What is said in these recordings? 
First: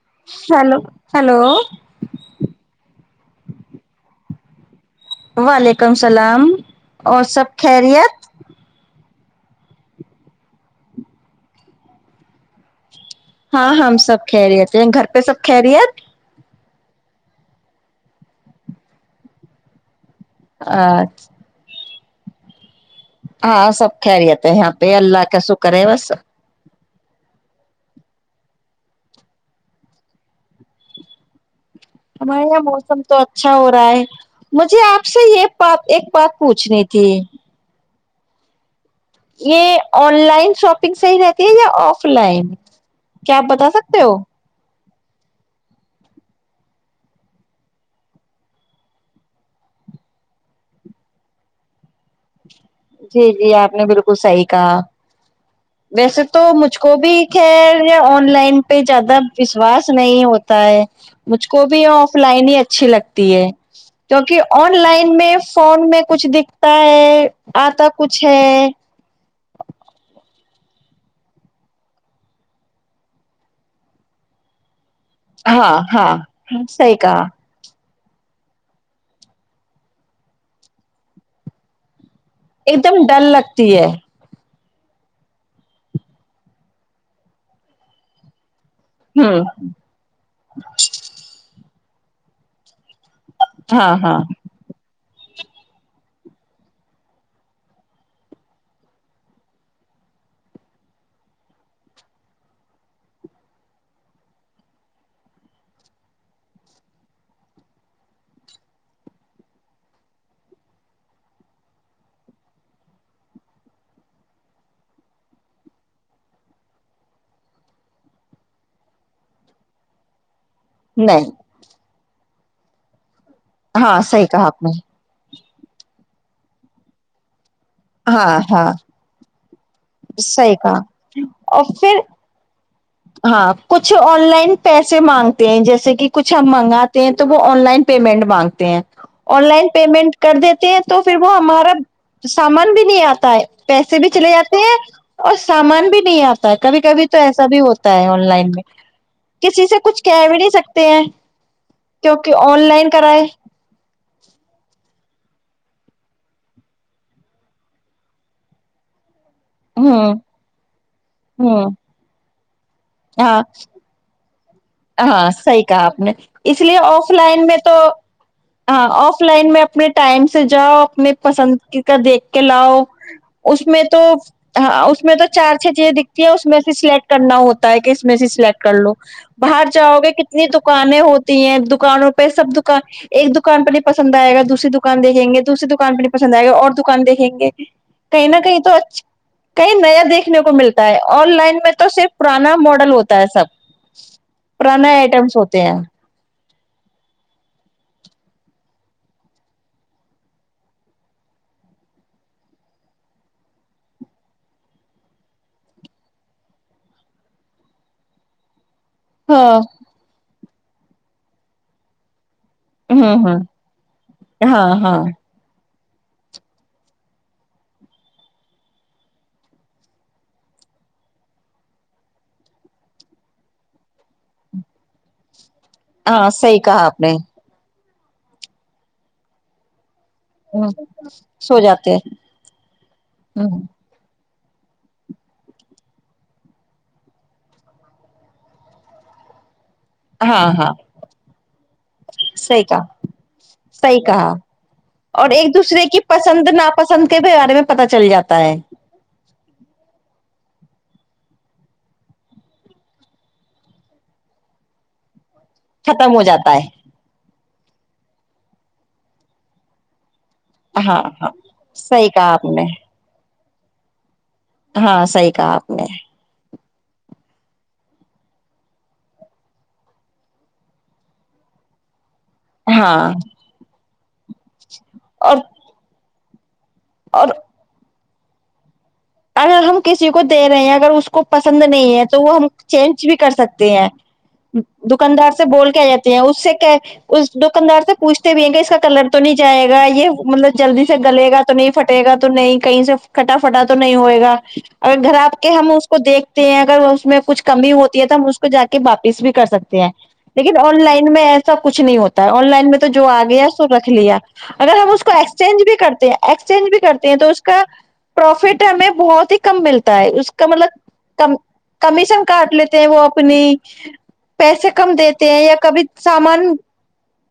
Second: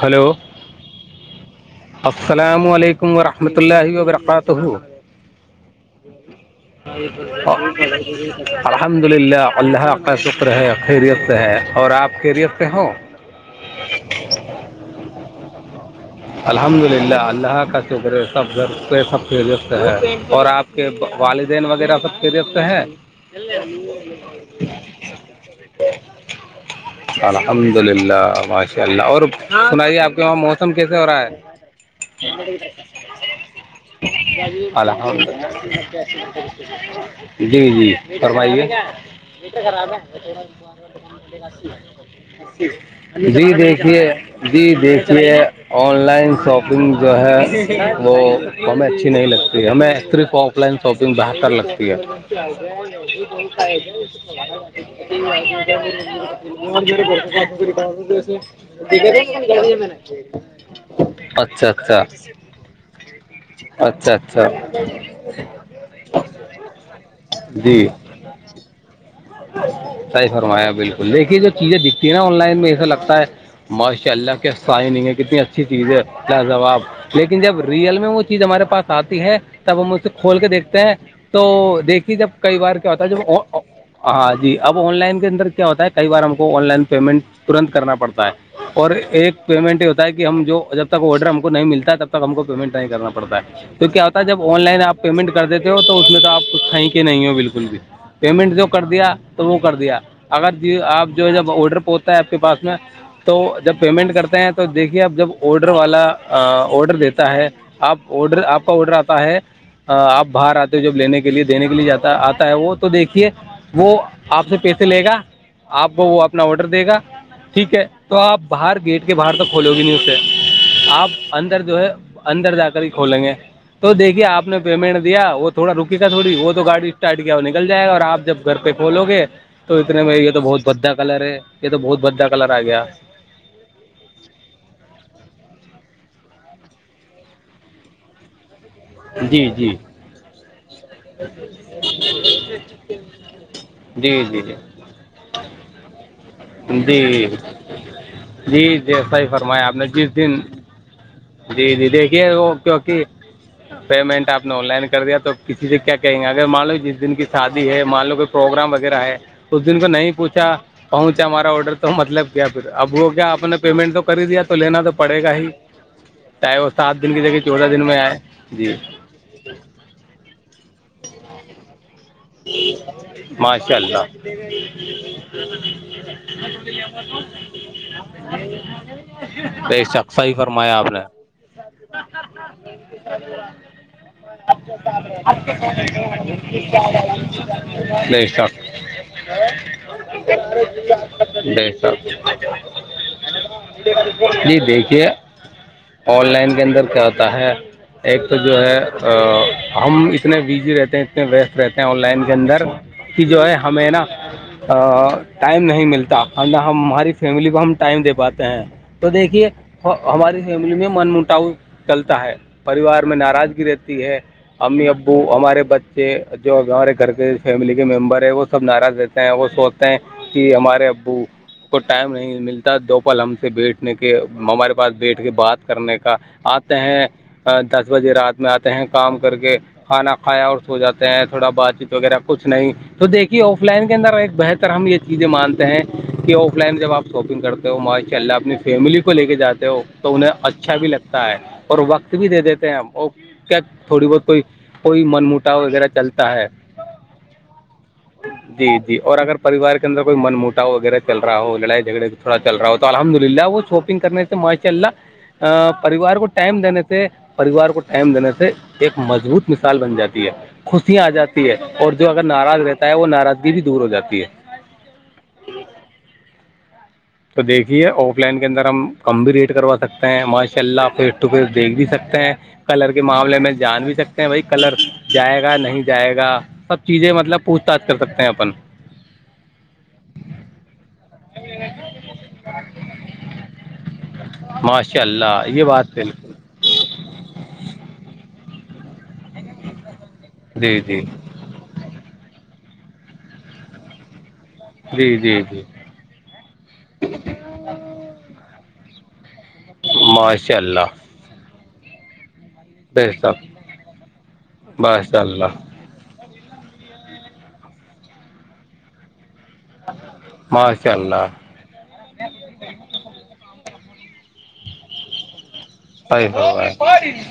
hello hello hello السلام علیکم ورحمۃ اللہ وبرکاتہ وعلیکم السلام اور سب خیریت الحمد للہ اللہہ کا شکر ہے خیریت سے ہے اور آپ خیریت سے ہوں ہاں ہم سب کہ رہیے تھے گھر پہ سب کہ رہی ہے الحمد للہ اللہ کا شکر سب سب فیریفت ہے اور آپ کے والدین وغیرہ سب فیریفت ہیں ہاں سب خیریت ہے یہاں پہ اللہ کا شکر ہے بس [unintelligible] الحدلہ ماشاء اللہ اور سنائیے آپ کے وہاں موسم کیسے ہو رہا ہے ہمارے یہاں موسم تو اچھا ہو رہا ہے مجھے آپ سے یہ بات ایک بات پوچھنی تھی جی جی فرمائیے یہ آن لائن شاپنگ صحی رہتی ہے یا آف لائن کیا آپ جی بتا سکتے دیکھیے ہو جی دیکھیے آن لائن شاپنگ جو ہے وہ ہمیں اچھی نہیں لگتی ہے ہمیں صرف آف لائن شاپنگ بہتر لگتی ہے جی جی آپ نے بالکل صحیح کہا ویسے تو مجھ کو بھی [inaudible] [inaudible] خیر آن لائن پہ زیادہ وشواس نہیں ہوتا ہے مجھ کو اچھا بھی اچھا آف لائن ہی اچھی لگتی ہے اچھا کیکہ اچھا آن لائن میں فون میں کچھ دکھتا ہے آتا جی کچھ ہے [unintelligible] صحیح فرمایا بالکل دیکھیے جو چیزیں دکھتی ہیں نا آن لائن میں ایسا لگتا ہے ماشاء اللہ کیسائی نہیں ہے کتنی اچھی ہاں چیز ہے ہاں لا جوواب صحیح کہا لیکن جب ریئل میں مجھ ہمارے پاس آتی ہے تب ہم اسے کھول کے دیکھتے ہیں تو دیکھیے جب کئی بار ایک کیا ہوتا دم ہے ڈر جب لگتی ہے ہاں جی اب آن لائن کے اندر کیا ہوتا ہے کئی بار ہم کو آن لائن پیمنٹ ترنت کرنا پڑتا ہے اور ہوں ایک پیمنٹ یہ ہوتا ہے کہ ہم جو جب تک آڈر ہم کو نہیں ملتا ہے تب تک ہم کو پیمنٹ نہیں کرنا پڑتا ہے تو ہاں کیا ہاں ہوتا جب [unintelligible] آن لائن آپ پیمنٹ کر دیتے ہو تو اس میں تو آپ کھیں کے نہیں ہو بالکل بھی پیمنٹ جو کر دیا تو وہ کر دیا اگر آپ جو ہے جب آڈر پہتا ہے آپ کے پاس میں تو جب پیمنٹ کرتے ہیں تو دیکھیے اب جب آڈر والا آڈر دیتا ہے آپ آڈر آپ کا آڈر آتا ہے [unintelligible] آپ باہر آتے ہو جب لینے کے لیے دینے کے لیے جاتا آتا ہے وہ تو دیکھیے وہ آپ سے پیسے لے گا آپ کو وہ اپنا آڈر دے گا ٹھیک ہے تو آپ باہر گیٹ کے باہر توک کھولو گی نہیں اسے آپ نہیں اندر جو ہے اندر جا کر ہی کھولیں گے تو ہاں دیکھیے صحیح کہا آپ نے پیمنٹ یا وہ تھوڑا رکےا تھوڑی وہ تو گاڑی اسٹارٹ کیا وہ نک جائے گا اور آپ ہاں جب ہاں بولو گے تو اتنے میں یہ تو صحیح بہت کہا بھدا کلر ہے اور یہ تو پھر بہت بھدا کلر آ گیا ہاں کچھ آن لائن پیسے مانگتے ہیں جیسے کہ کچھ ہمب منگاتے ہیں تو وہ آن لائن پیمنٹ مانگتے ہیں آن جی لائن جی پیمنٹ کر دیتے ہیں تو پھر وہ ہمارا سامان بھی نہیں آتا ہے پیسے بھی جی چلے جی جاتے ہیں جی اور سامان بھی نہیں آتا ہے کبھی کبھی تو جی ایسا بھی ہوتا آن لائن میں جی جی صحیح کسی فرمایا آپ سے نے کچھ جس کہ بھی دن نہیں سکتے ہیں جی جی دیکھئے کیونکہ وہ آن لائن کیونکہ کرائے پیمنٹ آپ نے آن لائن کر دیا تو کسی سے کیا کہیں گے اگر مان لو جس دن کی شادی ہے مان لو کہ پروگرام وغیرہ ہے اس دن کو ہوں نہیں پوچھا پہنچا ہمارا ہوں آڈر تو مطلب کیا پھر اب وہ کیا ہاں آپ نے پیمنٹ تو کر ہی دیا تھا ہاں صحیح کہا آپ نے چاہے اس وہ لیے سات آف دن کی جگہ لائن میں چودہ تو دن آئے جی ہاں آف لائن میں اپنے ٹائم سے جاؤ اپنے پسند کر دیکھ کے لؤ اس ماشاء میں تو اللہ ہاں اس میں تو چار چھ چیزیں دکھتی ہیں اس میں سلیکٹ کرنا ہوتا ہے کہس میں سے سلیکٹ کر لو باہر بے جاؤ گے شک صحیح کتنی فرمایا آپ نے دکانیں ہوتی ہیں دکانوں پہ سب دکان ایک دکان پہ نہیں پسند آئے گا دوسری دکان دیکھیں گے دوسری دکان پہ نہیں پسند آئے گا اور دکان دیکھیں گے بے کہیں نہ کہیں شک تو اچھا [unintelligible] کہئی نیا دیکھنے کو ملتا ہے آن لائن بے میں تو شک صرف پرانا ماڈل ہوتا ہے سب جی پرانا دیکھیے آئٹمس ہوتے ہیں آن لائن کے اندر کیا ہوتا ہے ایک تو جو ہے ہم اتنے بزی رہتے ہیں اتنے ریس رہتے ہیں آن لائن کے اندر کہ جو ہے ہمیں نا ٹائم نہیں ملتا ہم ہم ہماری فیملی کو ہم ٹائم دے پاتے ہیں تو دیکھیے ہاں ہماری فیملی میں من مٹاؤ چلتا ہے پریوار میں ہوں ہوں ناراضگی رہتی ہے ہاں امی ہاں ابو ہمارے بچے جو ہمارے گھر کے فیملی کے ممبر ہے وہ سب ناراض رہتے ہیں وہ سوچتے ہیں کہ ہمارے ابو کو ٹائم نہیں ملتا دو پل ہم سے بیٹھنے کے ہمارے پاس بیٹھ کے بات کرنے کا ہاں صحیح آتے کہا آپ ہیں نے دس بجے رات میں آتے ہیں کام کر کے کھانا کھایا اور ہ سو جاتا تھوڑا سو بات جاتے چیت ہیں وغیرہ کچھ نہیں تو دیکھیے ہ آف لائن اندر ایک بہتر ہم یہ چیزیں مانتے ہیں کہ آف لائن جب آپ شاپنگ کرتے ہو ماشاء اللہ اپنی فیملی کو لے کے جاتے ہو تو انہیں ہاں ہاں اچھا بھی لگتا ہے اور وقت بھی دے صحیح دیتے ہیں کہا ہم کیا صحیح تھوڑی بہت کہا کوئی کوئی من اور ایک موٹا دوسرے وغیرہ کی چلتا ہے پسند ناپسند کے بھی بارے میں پتا چل جاتا ہے جی جی اور اگر پریار کے اندر کوئی من موٹاو وغیرہ چل رہا ہو لڑائی جھگڑے تھوڑا رہا ہو تو الحمد للہ وہ چھو پی کرنے سے ماشاء اللہ ختم پریوار ہو کو جاتا ٹائم ہے دینے سے سے پریوار کو ٹائم دینے سے ایک مضبوط مثال بن جاتی ہے ہاں خوشیاں آ ہاں جاتی ہے اور جو صحیح اگر کہا آپ ناراض نے رہتا ہے وہ ناراضگی بھی دور ہو جاتی ہے ہاں صحیح کہا آپ نے تو دیکھیے آف لائن کے اندر ہم کم بھی ریٹ کروا سکتے ہیں ماشاء اللہ فیس ٹو فیس دیکھ بھی سکتے ہیں کلر کے ہاں معاملے میں جان بھی سکتے ہیں بائی کلر اور جائے گا نہیں جائے گا سب چیزیں اور مطلب پوچھ تاچھ کر سکتے ہیں اپن اگر ہم کسی کو دے رہے ہیں اگر اس کو پسند نہیں ہے تو وہ ہم چینج بھی کر سکتے ہیں ماشاء دکاندار اللہ سے یہ بول کے بات رہتے ہیں بالکل اس سے کہ اس دکاندار سے پوچھتے بھی ہیں کہ اس کا کلر تو نہیں جائے گا یہ مطلب جی جلدی سے جی گلے گا تو نہیں پھٹے گا تو نہیں کہیں سے کھٹا پھٹا تو نہیں ہوئے گا اگر گھر جی آپ جی کے جی ہم اس کو دیکھتے ہیں اگر اس میں کچھ کمی ہوتی ہے تو ہم جا کے واپس بھی کر سکتے ہیں ماشاء لیکن آن اللہ لائن میں ایسا کچھ نہیں ہوتا ہے آن لائن میں تو تو جو آ بےشک گیا سو رکھ لیا اگر ہم اس کو ماشاء اللہ ایکسچینج بھی کرتے ہیں ایکسچینج بھی کرتی ہیں تو اس کا پروفٹ ہمیں بہت ہی کم ملتا ہے اس کا مطلب ماشاء اللہ کم کمیشن کاٹ لیتے ہیں وہ اپنی پیسے کم دیتے ہیں یا کبھی صحیح سامان فرمایا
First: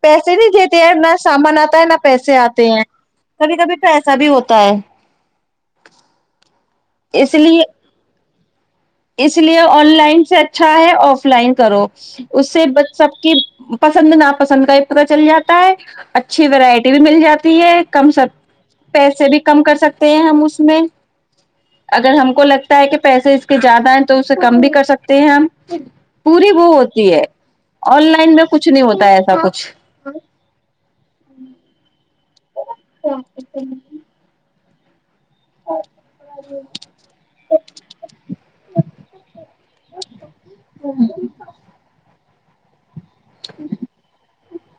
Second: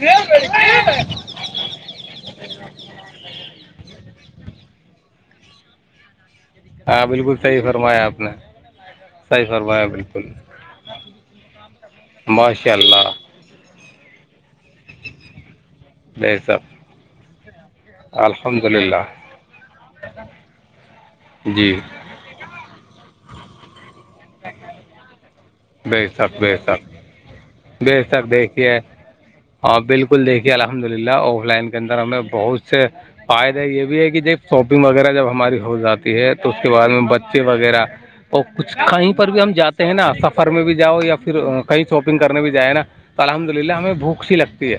پیسے نہیں دیتے ہیں نہ سامان آتا ہے نہ پیسے آتے ہیں کبھی کبھی تو ایسا بھی ہوتا ہے ہاں اس بالکل صحیح لیے فرمایا آپ نے اس صحیح لیے فرمایا آن لائن بالکل سے اچھا ہے آف لائن کرو اس سے ماشاء ب اللہ سب کی پسند نا پسند کا یہ پتا چل جاتا ہے بے اچھی شک ورائٹی بھی مل جاتی ہے کم سب الحمد للہ پیسے بھی کم کر سکتے ہیں ہم اس میں جی اگر ہم کو لگتا ہے کہ پیسے اس کے زیادہ ہیں تو اسے کم بھی کر سکتے ہیں ہم بے شک پوری بے وہ شک ہوتی ہے بے آن شک لائن میں کچھ دیکھیے نہیں ہوتا ہے ایسا کچھ ہاں بالکل دیکھیے الحمد للہ آف لائن کے اندر ہمیں بہت سے فائدے یہ بھی ہے کہ دیک شاپنگ وغیرہ جب ہماری ہو جاتی ہے تو اس کے بعد میں بچے وغیرہ تو کچھ کہیں پر بھی ہم جاتے ہیں نا سفر میں بھی جاؤ یا پھر کہیں شاپنگ کرنے بھی جائے نا تو الحمد للہ ہمیں بھوک سی لگتی ہے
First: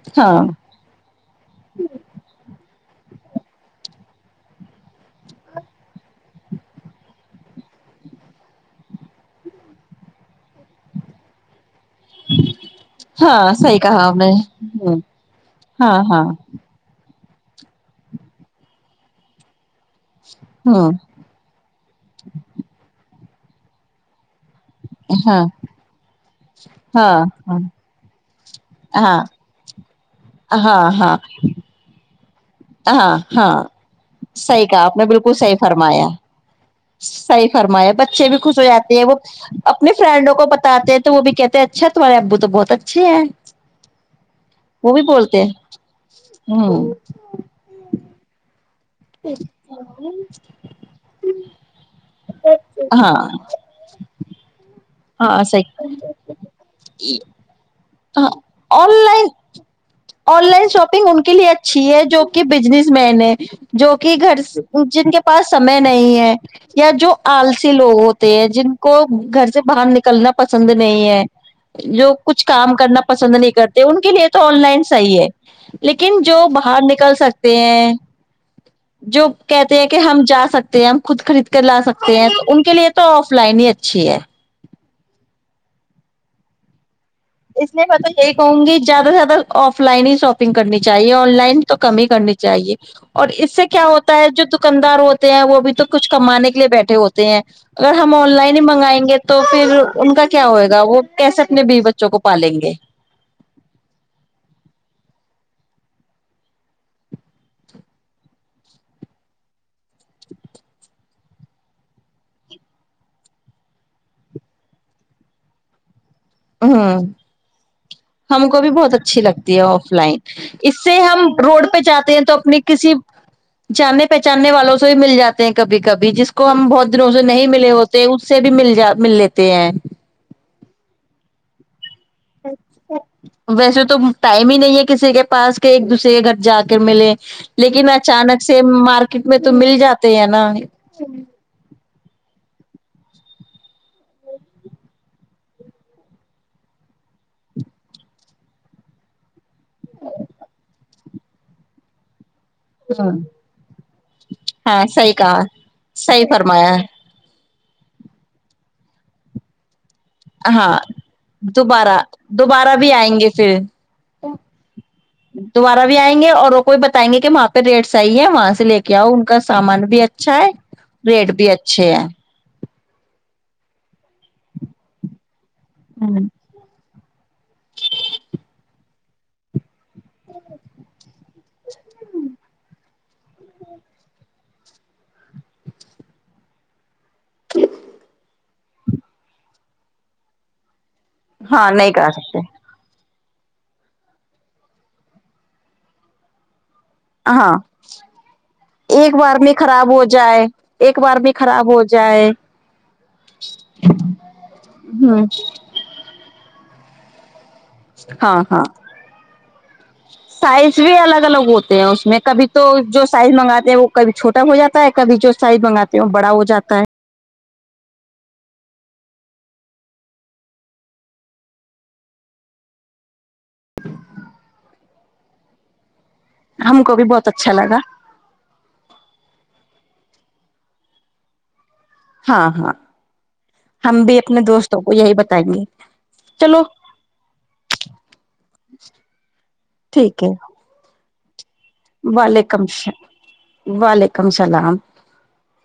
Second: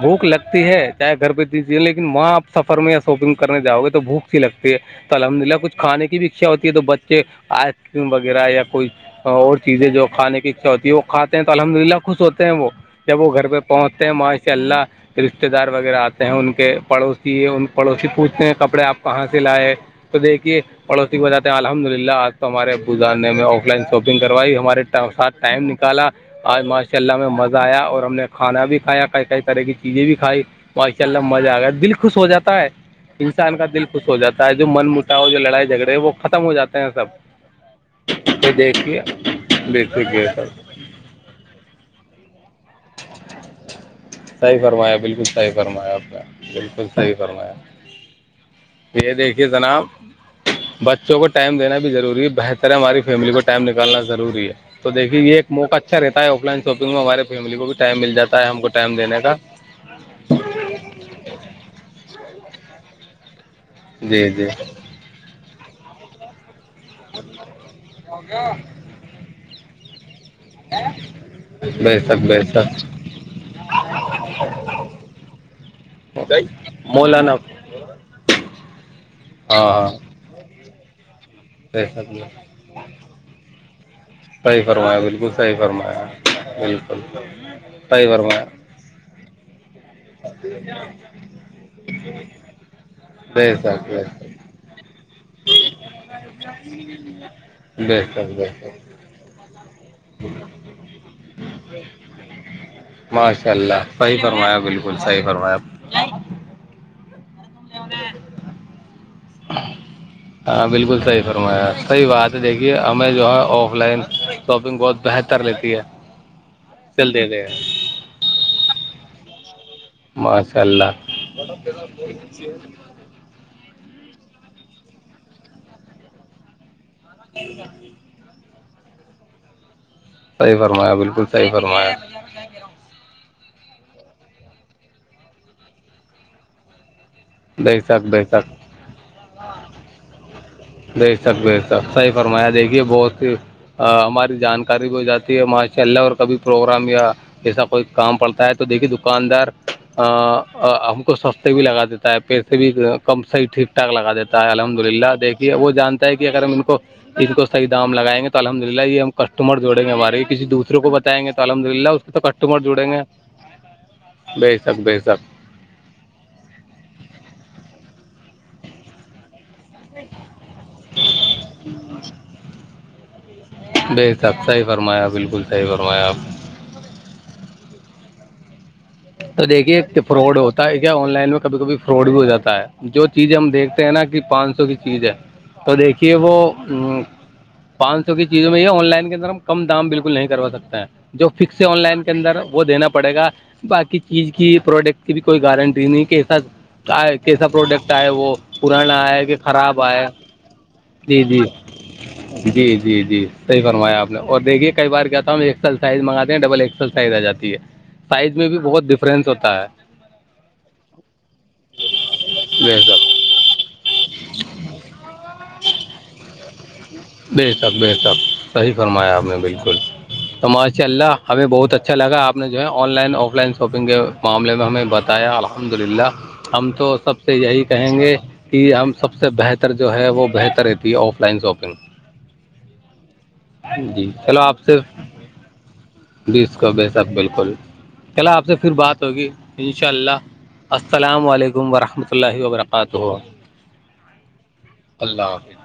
بھوک ہاں لگتی ہے ہے چاہے گھر پہ تت چیزیں لیکن وہاںپ سفر میں یا شاپنگ کرنے جاؤ گے تو بھوک سی لگتی ہے تو الحمد للہ کچھ کھانے کی بھی اچھا ہوتی ہے تو بچے آئس کریم وغیرہ یا کوئی ہاں اور چیزیں جو کانے کی اچھا ہوتی ہے وہ کھات ہیں تو الحمد للہ خوش ہوتے ہیں وہ جب وہ گھر ہاں پہ صحیح پہنچتے کہا ہیں آپ نے وہاں سے اللہ ہ رشتے دار وغیرہ ہاں ہاں آتے ہیں کے پڑوسی ان پڑوسی پوچھتے ہیں کپڑے آپ کہاں سے لائے تو دیکھیے ہ پڑوسی ب جاتے ہیں الحمد للہ آج تو ہمارے بزان نے میں آف لائن شاپنگ کروائی ہمارے ساتھ ہاں ٹائم نکالا آج ماشاء اللہ ہاں میں مزہ ہاں آیا اور ہم نے کھانا بھی کھایا ہاں ک کئی طرح کی چیزیں بھی کھائی ہاں ماشاء ہاں اللہ مزہ آ گیا دل خوش ہو جاتا ہے ہاں ہاں انسان کا دل خوش ہو جاتا ہے صحیح جو کہا من آپ نے مٹا ہو بالکل جو صحیح لڑائی جھگڑے ہو فرمایا وہ ختم ہو جاتے ہیں سب صحیح فرما ہے بچے بھی یہ خوش ہو جاتے دیکھیے ہیں وہ اپنے بالکل یہ فرینڈوں کو سب بتاتے تو وہ بھی کہتے ہیں اچھا تمہارے ابو تو بہت اچھے ہیں صحی وہ فرمایا بھی بالکل بولتے صحیح ہیں فرمایا آپ نے بالکل ہ صحیح فرمایا یہ دیکھیے جناب بچوں کو ٹائم دین بھی ضروری ہے بہتر ہے ہماری ہاں فیملی کو ٹائم کرنا روری ہے تو دیکے یہ ہاں ایک موقع صحیح اچھا رہتا ہے آف لائن شاپنگ میں ہمارے فیملی کو بھی ٹائم مل جا ہاں ہے ہم کو آن ٹائم دینے لائن کا آن لائن شاپنگ ان کے لیے اچھی ہے جو کہ بزنس مین ہے جو کہ جی گھر جی جن کے پاس سمے نہیں ہے یا جو آلسی لوگ ہوتے ہیں جن کو گھر سے باہر نکلنا پسند نہیں ہے بے جو شک بے کچھ کام شک کرنا پسند نہیں کرتے ان کے لیے تو آن لائن صحیح ہے لیکن جو باہر نکل مولانا سکتے ہیں جو ہاں کہتے ہیں ہاں کہ ہم جا سکتے ہم خود خرید کر لا بے شک سکتے بے ہیں تو شک، ان کے لیے تو آف لائن ہی اچھی ہے صحیح فرمایا بالکل صحیح فرمایا بالکل اس لیے میں صحیح تو یہی فرمایا کہوں گی زیادہ سے زیادہ آف لائن ہی شاپنگ کرنی چاہیے آن لائن تو کم ہی کرنی چاہ چاہیے اور بے اس سے کیا شک بے ہوتا ہے جو دکاندار ہوتے ہیں وہ بھی تو کچھ کمانے کے لیے بیٹھے ہوتے ہیں شک اگر بے ہم آن شک بے لائن ہی شک منگائیں گے تو پھر ان کا کیا ہوئے گا وہ کیسے اپنے بی بچے کو پالیں گے ماشاء اللہ صحیح فرمایا بالکل صحیح فرمایا [inaudible] [inaudible] ہاں بالکل صحیح فرمایا صحیح بات ہے دیکھیے ہمیں جو ہے آف لائن شاپنگ بہت بہتر لیتی ہے ہوں چل دیتے ہیں ہم کو بھی بہت اچھی لگتی آف لائن ماشاء اس اللہ سے ہم روڈ پہ جاتے ہیں تو اپنی کسی جاننے پہچاننے والوں سے بھی مل جاتے ہیں کبھی کبھی جس کو ہم بہت دنوں سے نہیں ملے ہوتے اس سے بھی مل جا مل لیتے ہیں صحی فرمایا بالکل صحی فرمایا [inaudible] ویسے تو ٹائم ہی نہیں ہے کسی کے پاس کہ ایک دوسرے کے گھر جا کے ملے بے لیکن شک بے اچانک شک سے مارکیٹ میں تو مل جاتے ہیں نا بے سک بے سک صحی فرمایا دیکھیے بہت سی [unintelligible] ہماری جانکاری بھی ہو جاتی ہے ماشاء اللہ اور کبھی پروگرام یا جسا کوئی کام پڑتا ہے تو دیکھیے دکاندار ہم کو سستے بھی لگا دیتا ہے پبھی کم صحیح ٹھیک ٹھاک لگا دیتا ہے الحمد ہاں صحیح للہ کہا دیکھیے وہ جانتا ہے صحیح کہ اگر ہم ان فرمایا کو کو صح دام لگائیں گے تو الحد للہ یہ ہم کسٹمر جوڑیں گے ہمارے کسی ہاں دوسروں کو بتائیں گے تو الحمد للہ دوبارہ اس کے تو کسٹمر دوبارہ جڑیں بھی گے آئیں پھر بیشک بیشک دوبارہا بھی آیں گے اور وہ کو بھی بائیں گے کہ وہاں پہ ریٹس آئیے ہے وہاں سے لے کے آؤ کا سامان بھی اچھا ہے ریٹ بھی اچھے ہے ب صحب صحی فرمایا بالکل صحی فرمایا آپ تو دیکھیے فراڈ ہوتا ہے کیا آن لائن میں کبھی کبھی فراڈ بھی ہو جاتا ہے جو چیز ہم دیکھتے ہیں نا کہ پانچ سو کی چیز ہے تو دیکھیے وہ پانچ سو کی چیزوں میں یہ آن لائن کے اندر ہم کم دام بالکل نہیں کروا سکتے ہیں جو فکس ہے ہاں آن نہیں لائن کے کر اندر سکتے وہ دینا پڑے گا باقی چیز کی پروڈکٹ کی بھی کوئی گارنٹی نہیں کہسا کیسا ہاں پروڈکٹ آئے وہ پرانا ایک آیا کہ بار میں خراب ہو آیا جائے ایک بار جی میں جی خراب ہو جائے جی جی جی صحیح فرمایا آپ نے اور دیکھیے کئی بار کہ ہ تھاوں ایک سال سائز منگاتے ہیں ڈبل ایکسل سائز آ جاتی ہے سائز ہاں میں بھی ہاں بہت ڈفرنس ہوتا ہے سائز بھی الگ الگ ہوتے ہیں اس میں کبھی تو بے جو شک سائز منگاتے ہیں وہ کبھیھوٹا ہو جاتا ہے کبھی جو سائز منگاتے ہیں وہ بڑا ہو جاتا ہے بے تک ب تک صحی فرمایا آپ نے بالکل تو ماشاء اللہ ہمیں بہت اچھا لگا آپ نے جو ہے online offline shopping کے معاملے میں ہمیں بتایا الحمد للہ ہم تو کو بھی سب بہت سے اچھا یہی لگا کہیں گے یہ ہم سب سے بہتر جو ہے وہ بہتر رہتی ہے آف لائن شاپنگ ہاں ہاں ہم جی بھی چلو اپنے آپ سے دوستوں کو یہی بتائیں گے بیس چلو کو بے شک بالکل چلا آپ سے پھر بات ہوگی ان شاء ٹھیک اللہ ہے السلام علیکم ورحم وعلیکم وعلیکم السلام اللہ حافظ